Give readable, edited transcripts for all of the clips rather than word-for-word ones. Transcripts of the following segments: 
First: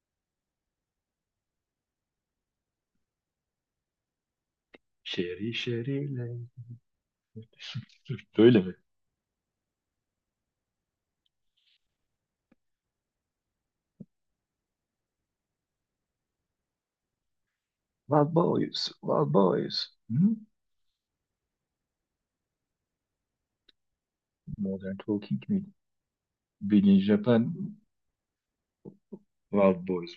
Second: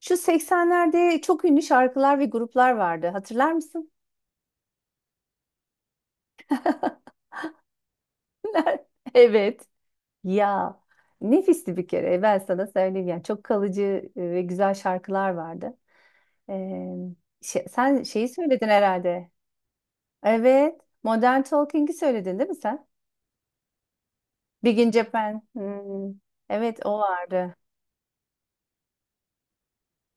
Şu 80'lerde çok ünlü şarkılar ve gruplar vardı. Hatırlar mısın? Şeri şeriyle. Böyle mi? Evet. Ya nefisti bir kere. Ben sana söyleyeyim yani çok kalıcı ve güzel şarkılar vardı. Ee, Sen şeyi Wild söyledin Boys, herhalde. Wild Boys. Hı? Evet. Modern Talking'i söyledin değil mi sen? Big in Modern Talking Japan. mi? Hmm, evet o Bilin Japan. vardı. Wild Boys.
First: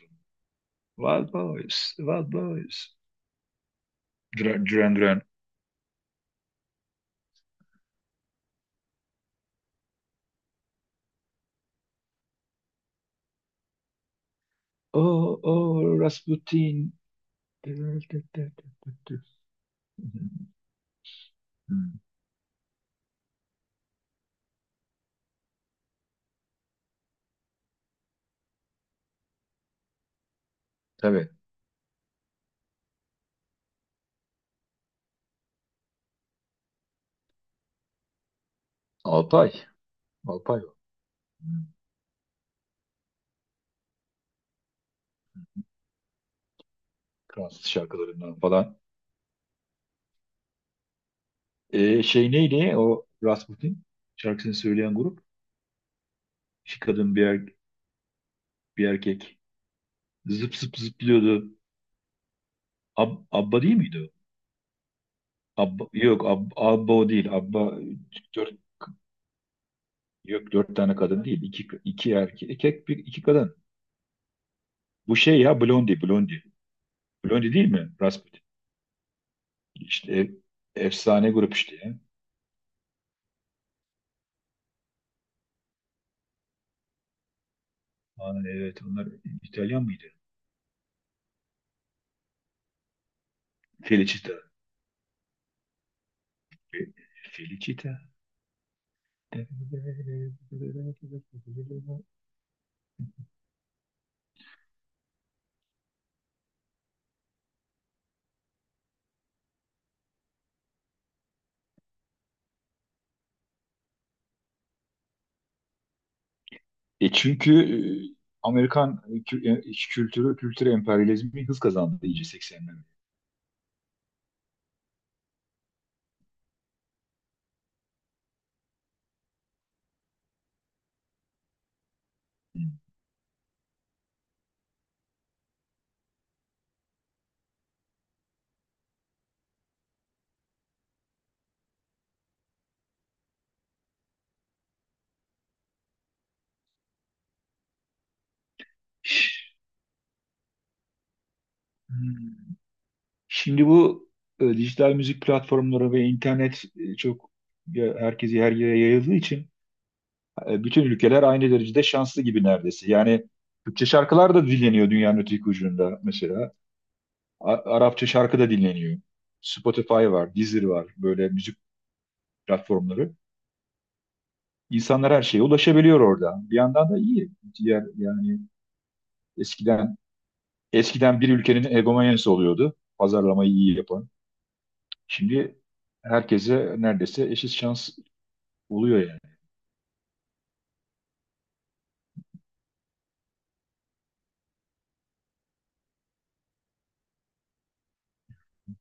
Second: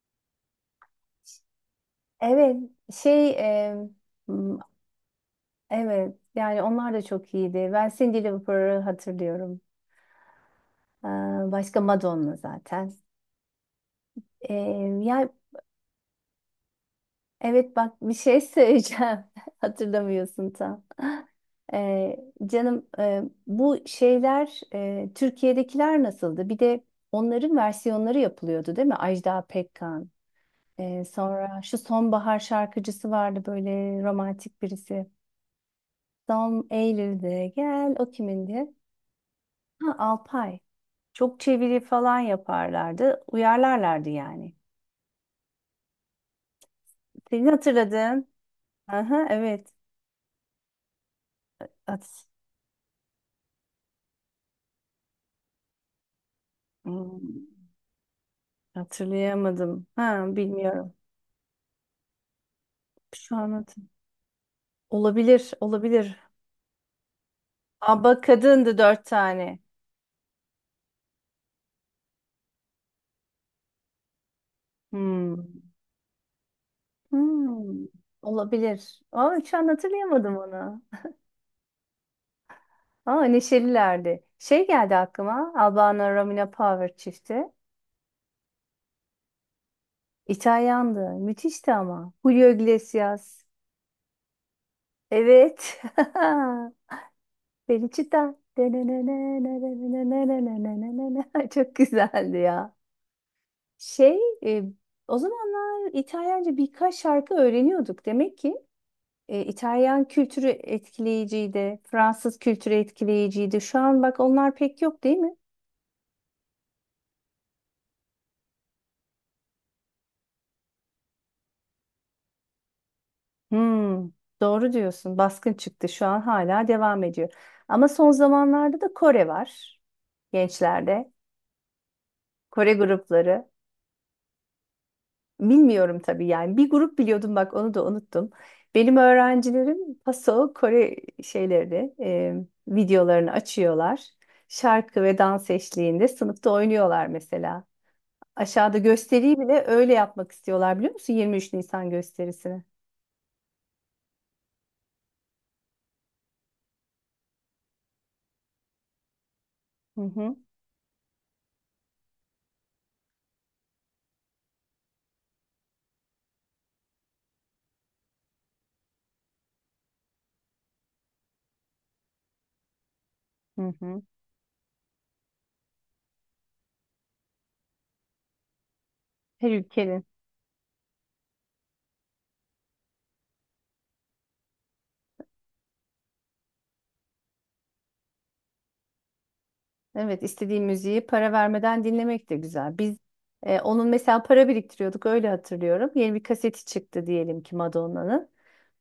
Wild Boys, Wild Evet. Boys. Şey e, hmm, Duran Duran. Duran. evet yani onlar da çok iyiydi. Ben Cindy Lauper'ı hatırlıyorum. Ee, Başka Madonna zaten. Ee, ya Oh, oh, Rasputin. evet Hı, bak bir şey söyleyeceğim. Hatırlamıyorsun tam. Ee, canım, bu şeyler, Türkiye'dekiler nasıldı? Bir de onların versiyonları yapılıyordu değil mi? Ajda Pekkan. Tabii. Sonra şu sonbahar şarkıcısı vardı, böyle romantik birisi. Son Eylül'de gel, o kimindi? Alpay. Ha, Alpay. Alpay o. Çok Hı. çeviri falan yaparlardı. Uyarlarlardı yani. Senin Fransız hatırladığın. şarkılarından falan. Aha, evet. At. Şey neydi o Rasputin? Şarkısını söyleyen grup. İki kadın, Hmm. Bir erkek. Hatırlayamadım. Ha, Zıp zıp bilmiyorum. zıplıyordu. Şu an Abba değil hatır- miydi o? Olabilir, Abba, olabilir. yok Abba o değil. Abba Aba dört, kadındı dört tane. yok dört tane kadın değil. İki, iki erkek, iki, bir, iki kadın. Bu şey Hmm. ya Blondie, Blondie. Blondie değil Hmm. mi? Rasputin. Olabilir. Ama şu an İşte hatırlayamadım onu. efsane grup işte ya. Ama neşelilerdi. Şey geldi aklıma. Albano Romina Power çifti. Aa, evet onlar İtalyan mıydı? İtalyandı. Müthişti ama. Julio Iglesias. Felicita. Evet. Fe- Felicita. Felicita. Çok güzeldi ya. Şey, e, o zamanlar İtalyanca birkaç şarkı öğreniyorduk. Demek ki İtalyan kültürü etkileyiciydi, Fransız kültürü etkileyiciydi. Şu an bak onlar pek yok değil mi? Çünkü e, Amerikan kültürü, kültür emperyalizmi hız kazandı iyice 80'lerde. Hmm, doğru diyorsun. Baskın çıktı. Şu an hala devam ediyor. Ama son zamanlarda da Kore var gençlerde. Kore grupları. Bilmiyorum tabii yani. Bir grup biliyordum, bak onu da unuttum. Benim öğrencilerim Paso Kore şeylerini, videolarını açıyorlar. Şarkı ve dans eşliğinde sınıfta oynuyorlar mesela. Aşağıda gösteriyi bile öyle yapmak istiyorlar, biliyor musun? 23 Nisan Hmm. gösterisini. Şimdi bu dijital müzik platformları ve internet çok herkesi her yere yayıldığı için Hı hı, bütün ülkeler aynı derecede şanslı gibi neredeyse. Yani Türkçe şarkılar da dinleniyor dünyanın öteki ucunda mesela. Arapça şarkı da dinleniyor. Spotify var, Deezer var, böyle müzik platformları. hı hı. İnsanlar her şeye ulaşabiliyor orada. Bir yandan da iyi. Diğer yani Her eskiden, ülkenin. Bir ülkenin egomanyası oluyordu. Pazarlamayı iyi yapan. Şimdi herkese neredeyse eşit şans oluyor yani. Evet, istediğim müziği para vermeden dinlemek de güzel. Biz, onun mesela para biriktiriyorduk, öyle hatırlıyorum. Yeni bir kaseti çıktı diyelim ki Madonna'nın.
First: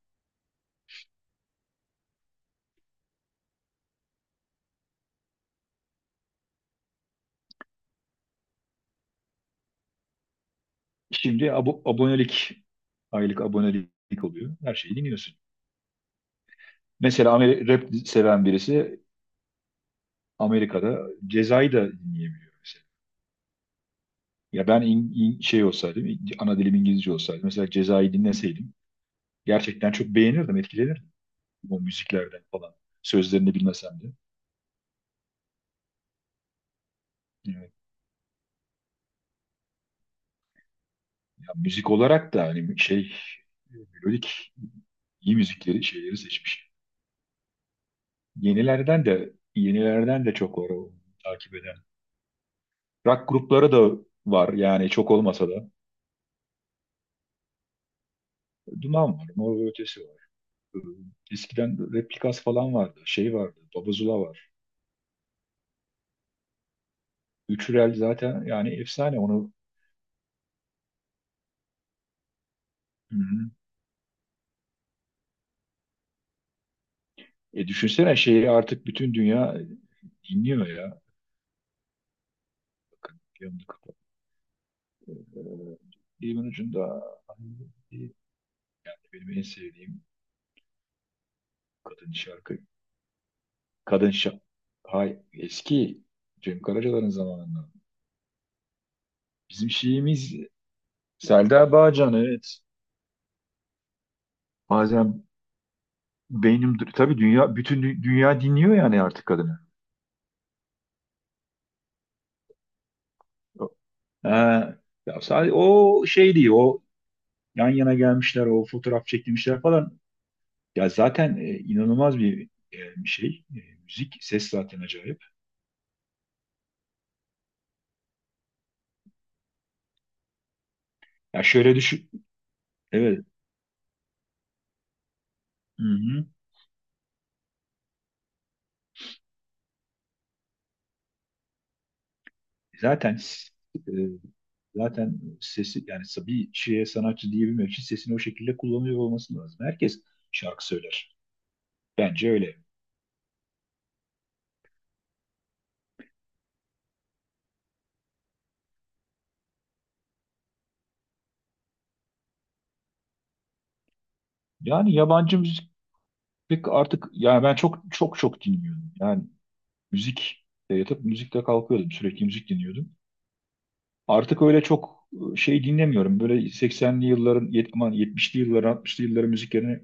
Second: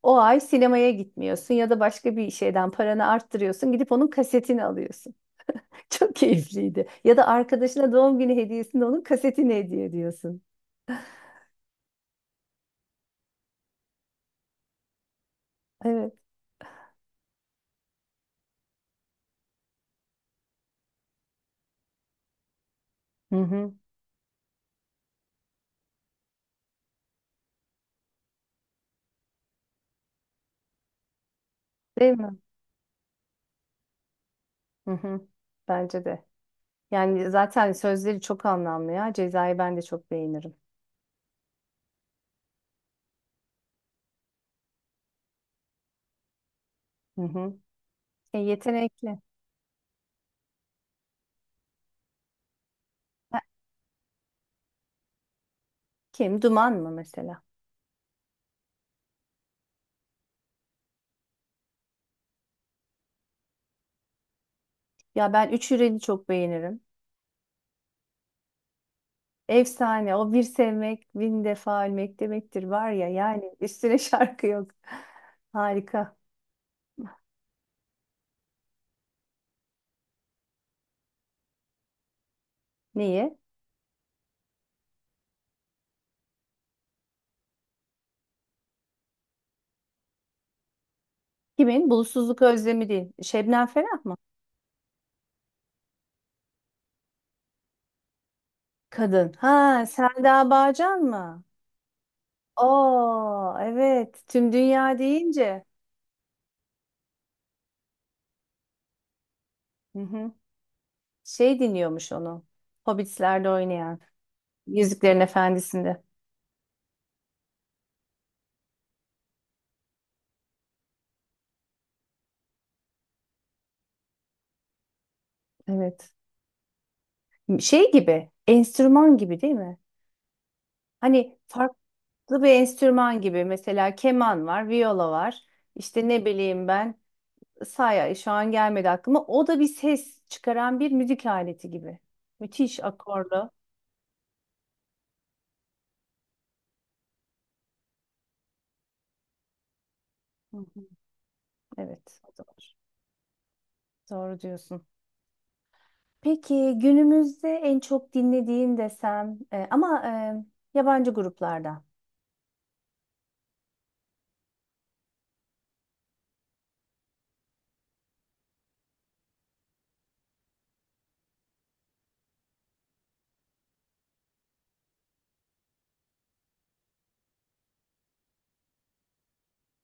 O ay sinemaya gitmiyorsun ya da başka bir şeyden paranı arttırıyorsun. Gidip onun kasetini alıyorsun. Çok keyifliydi. Ya da arkadaşına doğum günü hediyesinde onun kasetini hediye ediyorsun. Şimdi abonelik, aylık abonelik oluyor. Her şeyi dinliyorsun. Evet. Mesela rap seven birisi Amerika'da Ceza'yı da dinleyemiyor mesela. Hı hı. Ya ben şey olsaydım, ana dilim İngilizce olsaydı, mesela Ceza'yı dinleseydim gerçekten çok beğenirdim, etkilenirdim o Değil mi? müziklerden falan. Sözlerini bilmesem de. Hı hı. Bence de. Yani zaten Evet. sözleri çok anlamlı ya. Cezayı ben de çok beğenirim. Ya müzik olarak da hani şey, melodik iyi müzikleri, şeyleri seçmiş. Hı hı. E, Yenilerden yetenekli. de yenilerden de çok var o takip eden. Rock Ha, grupları da var yani, çok olmasa da. kim? Duman mı mesela? Duman var, Mor ve Ötesi var. Ee, Eskiden Replikas falan vardı. Şey vardı, Babazula var. Ya ben Üç Hürel'i çok beğenirim. Üçürel zaten yani, efsane onu. Efsane. O bir sevmek, bin defa ölmek demektir var ya. Hı hı. Yani üstüne şarkı yok. Harika. Düşünsene, şeyi artık bütün dünya dinliyor ya. Bakın Niye? yanımda kapat. Ee, Dilimin ucunda benim en sevdiğim Kimin? kadın Bulutsuzluk şarkı. özlemi değil. Şebnem Ferah Kadın mı? şarkı. Hay eski Cem Karaca'ların zamanında. Kadın. Bizim Ha, şeyimiz Selda Bağcan mı? Selda Bağcan, evet. Oo, evet. Tüm dünya Bazen deyince. beynim tabii, dünya, bütün dünya dinliyor yani artık kadını. Hı hı. Şey dinliyormuş onu. Hobbit'lerde oynayan. Ha, Yüzüklerin ya sadece Efendisi'nde. o şey değil, o yan yana gelmişler, o fotoğraf çekilmişler falan. Ya zaten inanılmaz bir şey, müzik, ses zaten acayip. Evet. Şey gibi. Enstrüman gibi değil mi? Hani Ya şöyle farklı düşün, bir enstrüman evet, gibi, mesela keman var, viyola var. İşte ne hı-hı. bileyim ben, saya şu an gelmedi aklıma. O da bir ses çıkaran bir müzik aleti gibi. Müthiş Zaten akorlu. s- e, zaten sesi yani, bir şeye sanatçı diyebilmek için sesini o şekilde kullanıyor olması lazım. Herkes Hı şarkı hı. söyler. Evet, Bence o da öyle. var. Doğru diyorsun. Peki günümüzde en çok dinlediğin desem, ama yabancı gruplardan. Yani yabancı müzik pek artık, yani ben çok çok çok dinliyorum. Yani müzik de yatıp müzikle kalkıyordum. Sürekli müzik dinliyordum. Artık öyle çok şey dinlemiyorum. Böyle 80'li yılların, aman 70'li yılların, 60'lı yılların müziklerini,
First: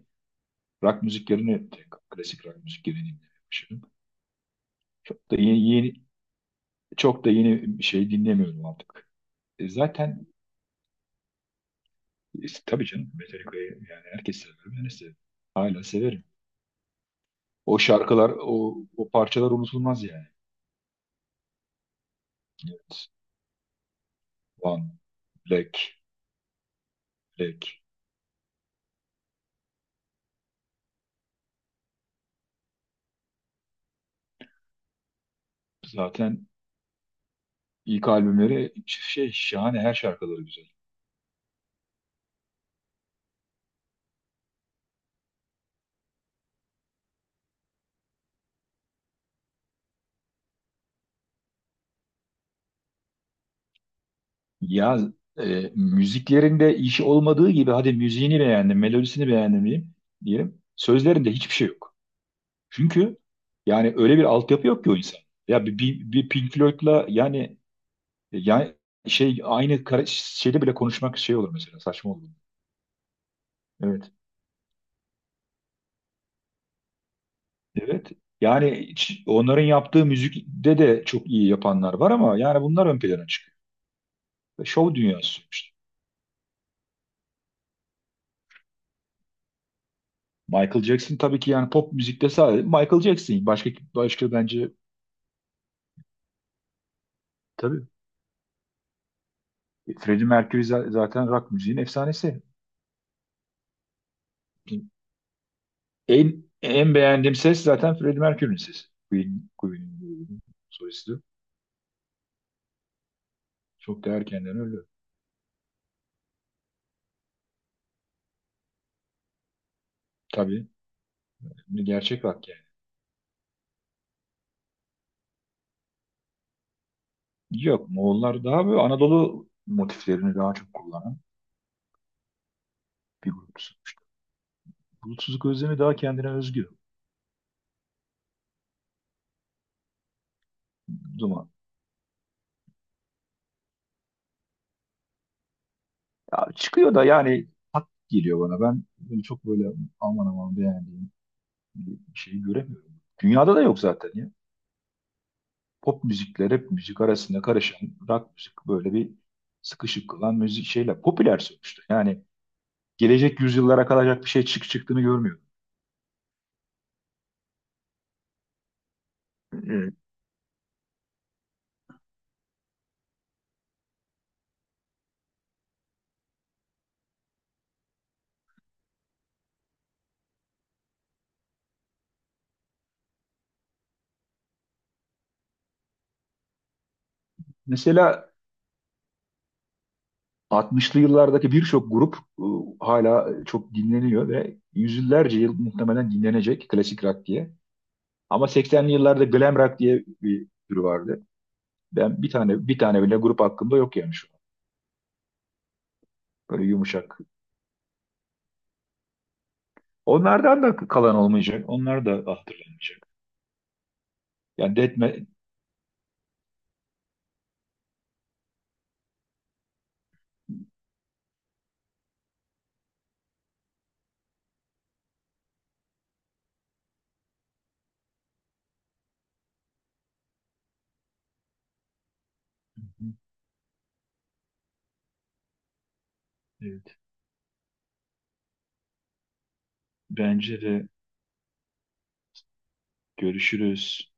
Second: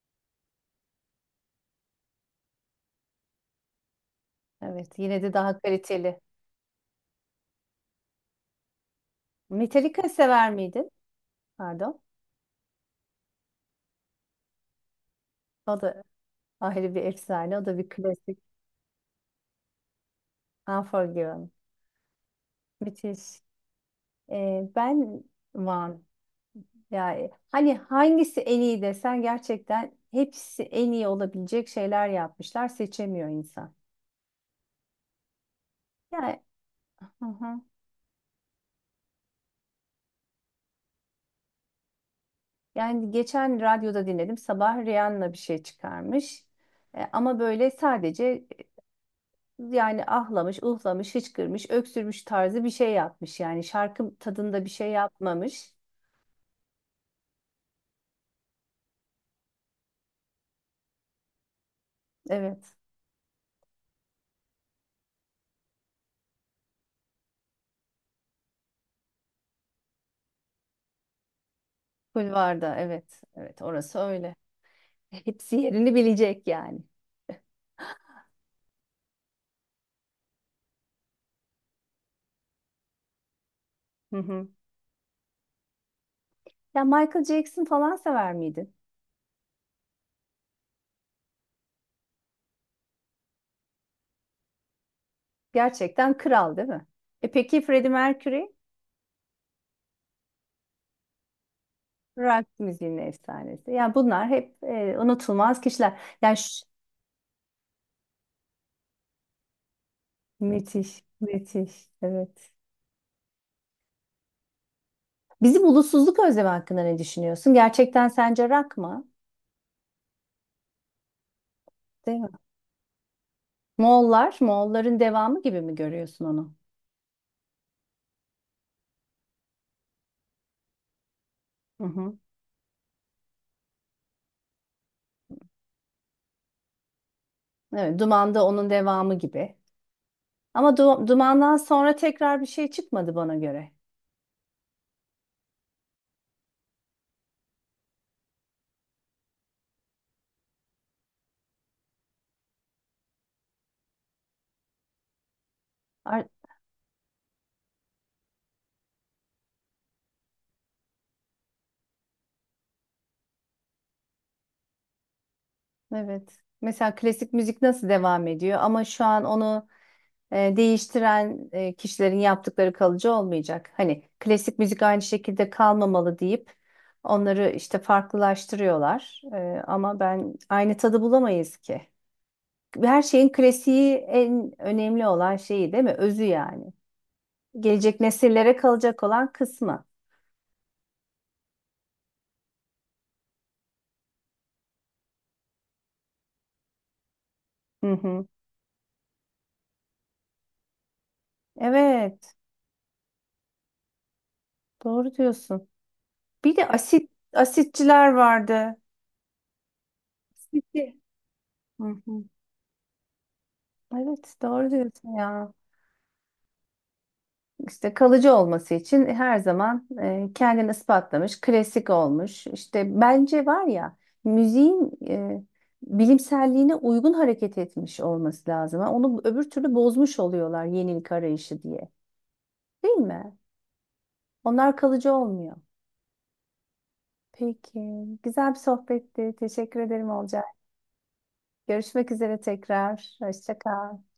rock müziklerini, klasik rock müzik yerine dinlemeye başladım. Evet, yine Çok de da daha yeni, yeni kaliteli. çok da yeni bir şey dinlemiyorum artık. E, Metallica zaten sever miydin? Pardon. Tabii canım, Metallica'yı yani herkes sever. Ben de severim. O Hala da severim. ayrı bir efsane. O da O bir şarkılar, klasik. o parçalar unutulmaz yani. Unforgiven. Evet. Müthiş. One, Ben Black, Van. Yani hani Black. hangisi en iyi desen, gerçekten hepsi en iyi olabilecek şeyler yapmışlar. Seçemiyor insan. Yani, Zaten hı hı. İlk albümleri şahane, her şarkıları güzel. Yani geçen radyoda dinledim. Sabah Rihanna bir şey çıkarmış. E, ama böyle sadece, yani ahlamış, uhlamış, hıçkırmış, öksürmüş tarzı bir şey yapmış. Yani şarkı tadında bir şey Ya yapmamış. müziklerinde işi olmadığı gibi, hadi müziğini beğendim, melodisini beğendim diyeyim, diyelim. Sözlerinde hiçbir şey yok. Evet. Çünkü yani öyle bir altyapı yok ki o insan. Ya bir Pink Floyd'la yani, yani şey aynı şeyde bile konuşmak şey olur, mesela saçma olur. Kulvarda evet. Evet orası Evet. öyle. Hepsi yerini bilecek yani. Evet. Yani onların yaptığı müzikte de çok iyi yapanlar var ama yani bunlar ön plana çıkıyor. Hı hı. Şov dünyası. Ya Michael Jackson falan sever miydin? Michael Jackson tabii ki, yani pop müzikte sadece Michael Jackson. Başka bence Gerçekten kral değil mi? E peki tabii Freddie Mercury? Freddie Mercury zaten rock müziğin efsanesi. Rock müziğinin efsanesi. Yani bunlar hep unutulmaz kişiler. En en beğendiğim ses zaten Freddie Mercury'nin sesi. Queen'in Müthiş, solisti. müthiş. Evet. Çok değer erkenden öldü. Bizim ulusuzluk özlemi hakkında ne düşünüyorsun? Gerçekten sence rock mı? Tabii bir Değil gerçek mi? rock yani. Moğollar, Moğolların devamı gibi mi görüyorsun onu? Yok, Moğollar daha böyle Anadolu motiflerini daha çok kullanan Hı hı. bir grup. Bulutsuzluk özlemi daha kendine özgü. Evet, Duman'da onun devamı gibi. Ama Zaman. Duman'dan sonra tekrar bir şey çıkmadı bana göre. Ya çıkıyor da yani, hak geliyor bana. Ben böyle çok böyle aman aman beğendiğim şeyi göremiyorum. Dünyada da yok zaten ya. Pop Ar- müzikle rap müzik arasında karışan rock müzik, böyle bir sıkışık kılan müzik şeyler popüler sonuçta. Yani gelecek yüzyıllara kalacak bir şey çıktığını görmüyorum. Evet. Mesela klasik müzik nasıl devam ediyor, ama şu an onu Evet. Değiştiren kişilerin yaptıkları kalıcı olmayacak. Hani klasik müzik aynı şekilde kalmamalı deyip onları işte farklılaştırıyorlar. E, ama ben aynı tadı bulamayız ki. Her şeyin klasiği en önemli olan şeyi değil mi? Özü yani. Gelecek Mesela nesillere kalacak olan kısmı. 60'lı yıllardaki birçok grup hala çok dinleniyor ve yüzyıllarca yıl muhtemelen dinlenecek klasik rock diye. Hı hı. Ama 80'li yıllarda glam rock diye bir tür vardı. Ben bir Evet, tane bir tane bile grup hakkında yok yani şu an. doğru diyorsun. Bir Böyle de asit yumuşak. asitçiler vardı. Onlardan da Asitçi. kalan olmayacak. Hı Onlar da hı. hatırlanmayacak. Evet doğru Yani diyorsun detme... ya. İşte kalıcı olması için her zaman kendini ispatlamış, klasik olmuş. İşte bence var ya, müziğin bilimselliğine uygun hareket etmiş olması lazım. Ha, onu öbür türlü bozmuş oluyorlar yenilik arayışı diye. Değil mi? Onlar kalıcı olmuyor. Evet. Peki, güzel bir sohbetti. Teşekkür ederim Olcay. Bence de Görüşmek üzere tekrar. Hoşça kal. görüşürüz.